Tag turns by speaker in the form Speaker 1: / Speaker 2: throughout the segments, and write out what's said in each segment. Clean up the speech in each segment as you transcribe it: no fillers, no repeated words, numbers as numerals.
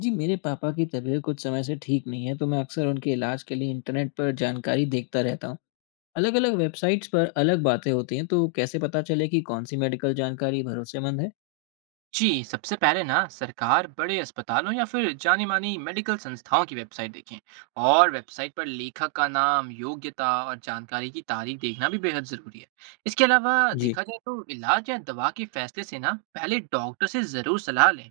Speaker 1: जी, मेरे पापा की तबीयत कुछ समय से ठीक नहीं है, तो मैं अक्सर उनके इलाज के लिए इंटरनेट पर जानकारी देखता रहता हूँ। अलग-अलग वेबसाइट्स पर अलग बातें होती हैं, तो कैसे पता चले कि कौन सी मेडिकल जानकारी भरोसेमंद है?
Speaker 2: जी, सबसे पहले ना सरकार बड़े अस्पतालों या फिर जानी-मानी मेडिकल संस्थाओं की वेबसाइट देखें। और वेबसाइट पर लेखक का नाम, योग्यता और जानकारी की तारीख देखना भी बेहद ज़रूरी है। इसके अलावा
Speaker 1: जी,
Speaker 2: देखा जाए तो इलाज या दवा के फैसले से ना पहले डॉक्टर से ज़रूर सलाह लें।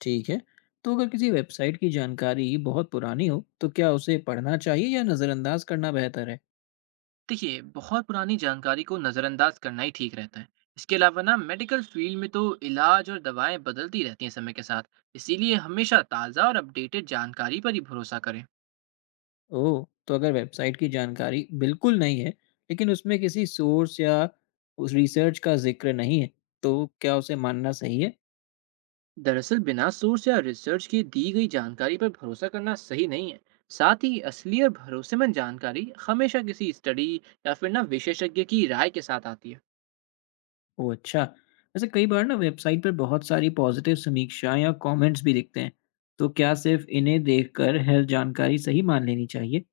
Speaker 1: ठीक है। तो अगर किसी वेबसाइट की जानकारी बहुत पुरानी हो, तो क्या उसे पढ़ना चाहिए या नज़रअंदाज करना बेहतर है?
Speaker 2: देखिए, बहुत पुरानी जानकारी को नज़रअंदाज करना ही ठीक रहता है। इसके अलावा ना मेडिकल फील्ड में तो इलाज और दवाएं बदलती रहती हैं समय के साथ, इसीलिए हमेशा ताज़ा और अपडेटेड जानकारी पर ही भरोसा करें।
Speaker 1: ओह! तो अगर वेबसाइट की जानकारी बिल्कुल नहीं है, लेकिन उसमें किसी सोर्स या उस रिसर्च का ज़िक्र नहीं है, तो क्या उसे मानना सही है?
Speaker 2: दरअसल बिना सोर्स या रिसर्च के दी गई जानकारी पर भरोसा करना सही नहीं है। साथ ही असली और भरोसेमंद जानकारी हमेशा किसी स्टडी या फिर ना विशेषज्ञ की राय के साथ आती है।
Speaker 1: ओह अच्छा। वैसे कई बार ना वेबसाइट पर बहुत सारी पॉजिटिव समीक्षाएं या कमेंट्स भी दिखते हैं, तो क्या सिर्फ इन्हें देखकर हेल्थ जानकारी सही मान लेनी चाहिए?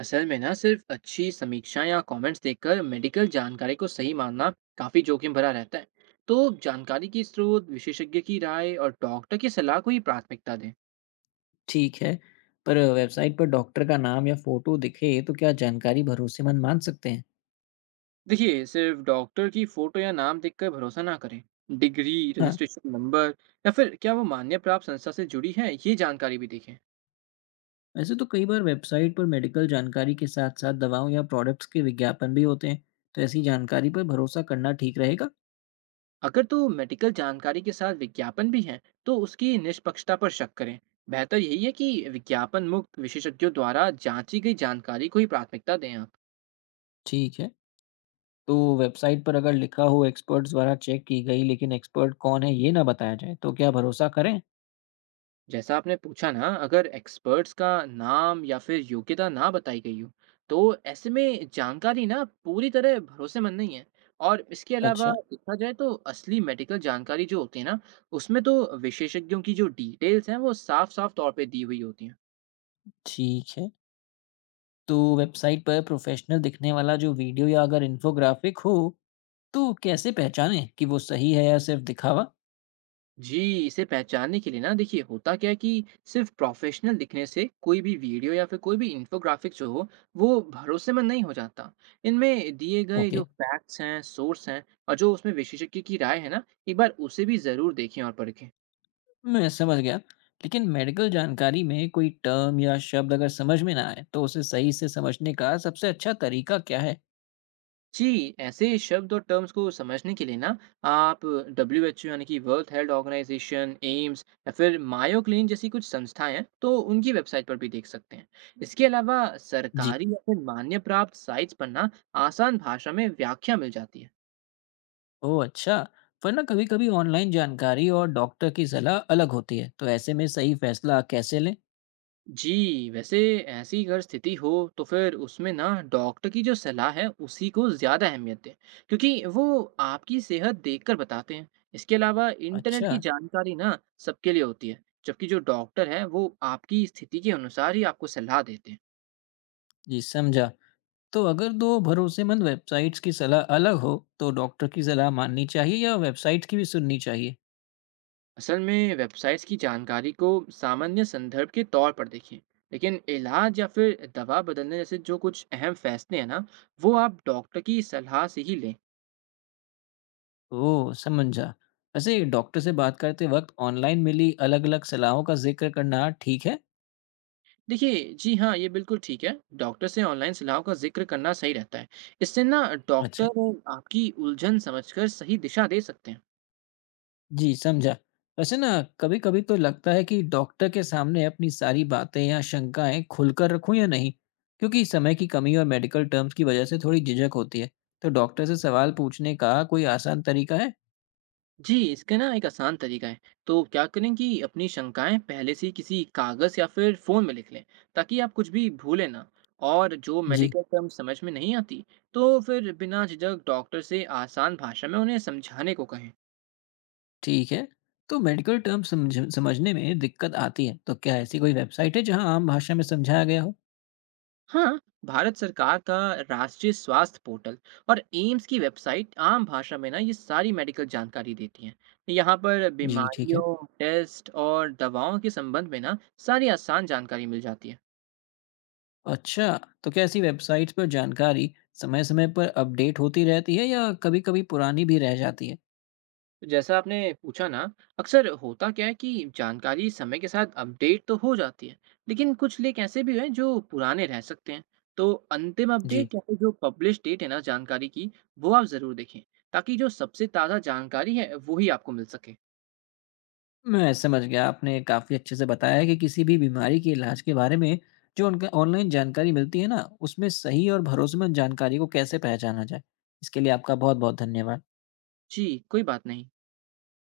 Speaker 2: असल में ना सिर्फ अच्छी समीक्षाएं या कमेंट्स देखकर मेडिकल जानकारी को सही मानना काफी जोखिम भरा रहता है। तो जानकारी की स्रोत, विशेषज्ञ की राय और डॉक्टर की सलाह को ही प्राथमिकता दें।
Speaker 1: ठीक है। पर वेबसाइट पर डॉक्टर का नाम या फोटो दिखे तो क्या जानकारी भरोसेमंद मान सकते हैं?
Speaker 2: देखिए, सिर्फ डॉक्टर की फोटो या नाम देखकर भरोसा ना करें। डिग्री,
Speaker 1: हाँ,
Speaker 2: रजिस्ट्रेशन नंबर या फिर क्या वो मान्य प्राप्त संस्था से जुड़ी है, ये जानकारी भी देखें।
Speaker 1: वैसे तो कई बार वेबसाइट पर मेडिकल जानकारी के साथ साथ दवाओं या प्रोडक्ट्स के विज्ञापन भी होते हैं, तो ऐसी जानकारी पर भरोसा करना ठीक रहेगा?
Speaker 2: अगर तो मेडिकल जानकारी के साथ विज्ञापन भी है, तो उसकी निष्पक्षता पर शक करें। बेहतर यही है कि विज्ञापन मुक्त विशेषज्ञों द्वारा जांची गई जानकारी को ही प्राथमिकता दें आप।
Speaker 1: ठीक है। तो वेबसाइट पर अगर लिखा हो एक्सपर्ट्स द्वारा चेक की गई, लेकिन एक्सपर्ट कौन है ये ना बताया जाए, तो क्या भरोसा करें?
Speaker 2: जैसा आपने पूछा ना, अगर एक्सपर्ट्स का नाम या फिर योग्यता ना बताई गई हो, तो ऐसे में जानकारी ना पूरी तरह भरोसेमंद नहीं है। और इसके अलावा
Speaker 1: अच्छा,
Speaker 2: देखा जाए तो असली मेडिकल जानकारी जो होती है ना, उसमें तो विशेषज्ञों की जो डिटेल्स हैं वो साफ साफ तौर पे दी हुई होती हैं।
Speaker 1: ठीक है। तो वेबसाइट पर प्रोफ़ेशनल दिखने वाला जो वीडियो या अगर इन्फोग्राफ़िक हो, तो कैसे पहचानें कि वो सही है या सिर्फ़ दिखावा?
Speaker 2: जी, इसे पहचानने के लिए ना, देखिए होता क्या है कि सिर्फ प्रोफेशनल दिखने से कोई भी वीडियो या फिर कोई भी इन्फोग्राफिक्स जो हो, वो भरोसेमंद नहीं हो जाता। इनमें दिए गए
Speaker 1: ओके,
Speaker 2: जो फैक्ट्स हैं, सोर्स हैं और जो उसमें विशेषज्ञ की राय है ना, एक बार उसे भी जरूर देखें और परखें।
Speaker 1: मैं समझ गया। लेकिन मेडिकल जानकारी में कोई टर्म या शब्द अगर समझ में ना आए, तो उसे सही से समझने का सबसे अच्छा तरीका क्या है?
Speaker 2: जी, ऐसे शब्द और टर्म्स को समझने के लिए ना, आप डब्ल्यूएचओ यानी कि वर्ल्ड हेल्थ ऑर्गेनाइजेशन, एम्स या फिर मायो क्लिनिक जैसी कुछ संस्थाएं हैं, तो उनकी वेबसाइट पर भी देख सकते हैं। इसके अलावा
Speaker 1: जी।
Speaker 2: सरकारी या फिर मान्य प्राप्त साइट्स पर ना आसान भाषा में व्याख्या मिल जाती है।
Speaker 1: ओह अच्छा, वरना कभी-कभी ऑनलाइन जानकारी और डॉक्टर की सलाह अलग होती है, तो ऐसे में सही फ़ैसला कैसे लें?
Speaker 2: जी, वैसे ऐसी अगर स्थिति हो तो फिर उसमें ना डॉक्टर की जो सलाह है उसी को ज़्यादा अहमियत दें, क्योंकि वो आपकी सेहत देखकर बताते हैं। इसके अलावा इंटरनेट
Speaker 1: अच्छा,
Speaker 2: की जानकारी ना सबके लिए होती है, जबकि जो डॉक्टर है वो आपकी स्थिति के अनुसार ही आपको सलाह देते हैं।
Speaker 1: जी समझा। तो अगर दो भरोसेमंद वेबसाइट्स की सलाह अलग हो, तो डॉक्टर की सलाह माननी चाहिए या वेबसाइट्स की भी सुननी चाहिए?
Speaker 2: असल में वेबसाइट्स की जानकारी को सामान्य संदर्भ के तौर पर देखें, लेकिन इलाज या फिर दवा बदलने जैसे जो कुछ अहम फैसले हैं ना, वो आप डॉक्टर की सलाह से ही लें।
Speaker 1: ओह समझा। वैसे डॉक्टर से बात करते वक्त ऑनलाइन मिली अलग अलग सलाहों का जिक्र करना ठीक है?
Speaker 2: देखिए, जी हाँ, ये बिल्कुल ठीक है। डॉक्टर से ऑनलाइन सलाह का जिक्र करना सही रहता है। इससे ना डॉक्टर
Speaker 1: अच्छा,
Speaker 2: आपकी उलझन समझकर सही दिशा दे सकते हैं।
Speaker 1: जी समझा। वैसे ना कभी कभी तो लगता है कि डॉक्टर के सामने अपनी सारी बातें या शंकाएं खुलकर रखूं या नहीं, क्योंकि समय की कमी और मेडिकल टर्म्स की वजह से थोड़ी झिझक होती है। तो डॉक्टर से सवाल पूछने का कोई आसान तरीका है?
Speaker 2: जी, इसका ना एक आसान तरीका है। तो क्या करें कि अपनी शंकाएं पहले से ही किसी कागज या फिर फोन में लिख लें, ताकि आप कुछ भी भूलें ना। और जो
Speaker 1: जी,
Speaker 2: मेडिकल टर्म समझ में नहीं आती, तो फिर बिना झिझक डॉक्टर से आसान भाषा में उन्हें समझाने को कहें।
Speaker 1: ठीक है। तो मेडिकल टर्म समझने में दिक्कत आती है, तो क्या ऐसी कोई वेबसाइट है जहाँ आम भाषा में समझाया गया हो?
Speaker 2: हाँ, भारत सरकार का राष्ट्रीय स्वास्थ्य पोर्टल और एम्स की वेबसाइट आम भाषा में ना ये सारी मेडिकल जानकारी देती हैं। यहाँ पर
Speaker 1: जी, ठीक है।
Speaker 2: बीमारियों, टेस्ट और दवाओं के संबंध में ना सारी आसान जानकारी मिल जाती है।
Speaker 1: अच्छा, तो क्या ऐसी वेबसाइट्स पर जानकारी समय-समय पर अपडेट होती रहती है या कभी-कभी पुरानी भी रह जाती है?
Speaker 2: तो जैसा आपने पूछा ना, अक्सर होता क्या है कि जानकारी समय के साथ अपडेट तो हो जाती है, लेकिन कुछ लेख ऐसे भी हैं जो पुराने रह सकते हैं। तो अंतिम
Speaker 1: जी,
Speaker 2: अपडेट या फिर जो पब्लिश डेट है ना जानकारी की, वो आप ज़रूर देखें, ताकि जो सबसे ताज़ा जानकारी है वो ही आपको मिल सके।
Speaker 1: मैं समझ गया। आपने काफ़ी अच्छे से बताया है कि किसी भी बीमारी के इलाज के बारे में जो उनका ऑनलाइन जानकारी मिलती है ना, उसमें सही और भरोसेमंद जानकारी को कैसे पहचाना जाए। इसके लिए आपका बहुत-बहुत धन्यवाद।
Speaker 2: जी, कोई बात नहीं।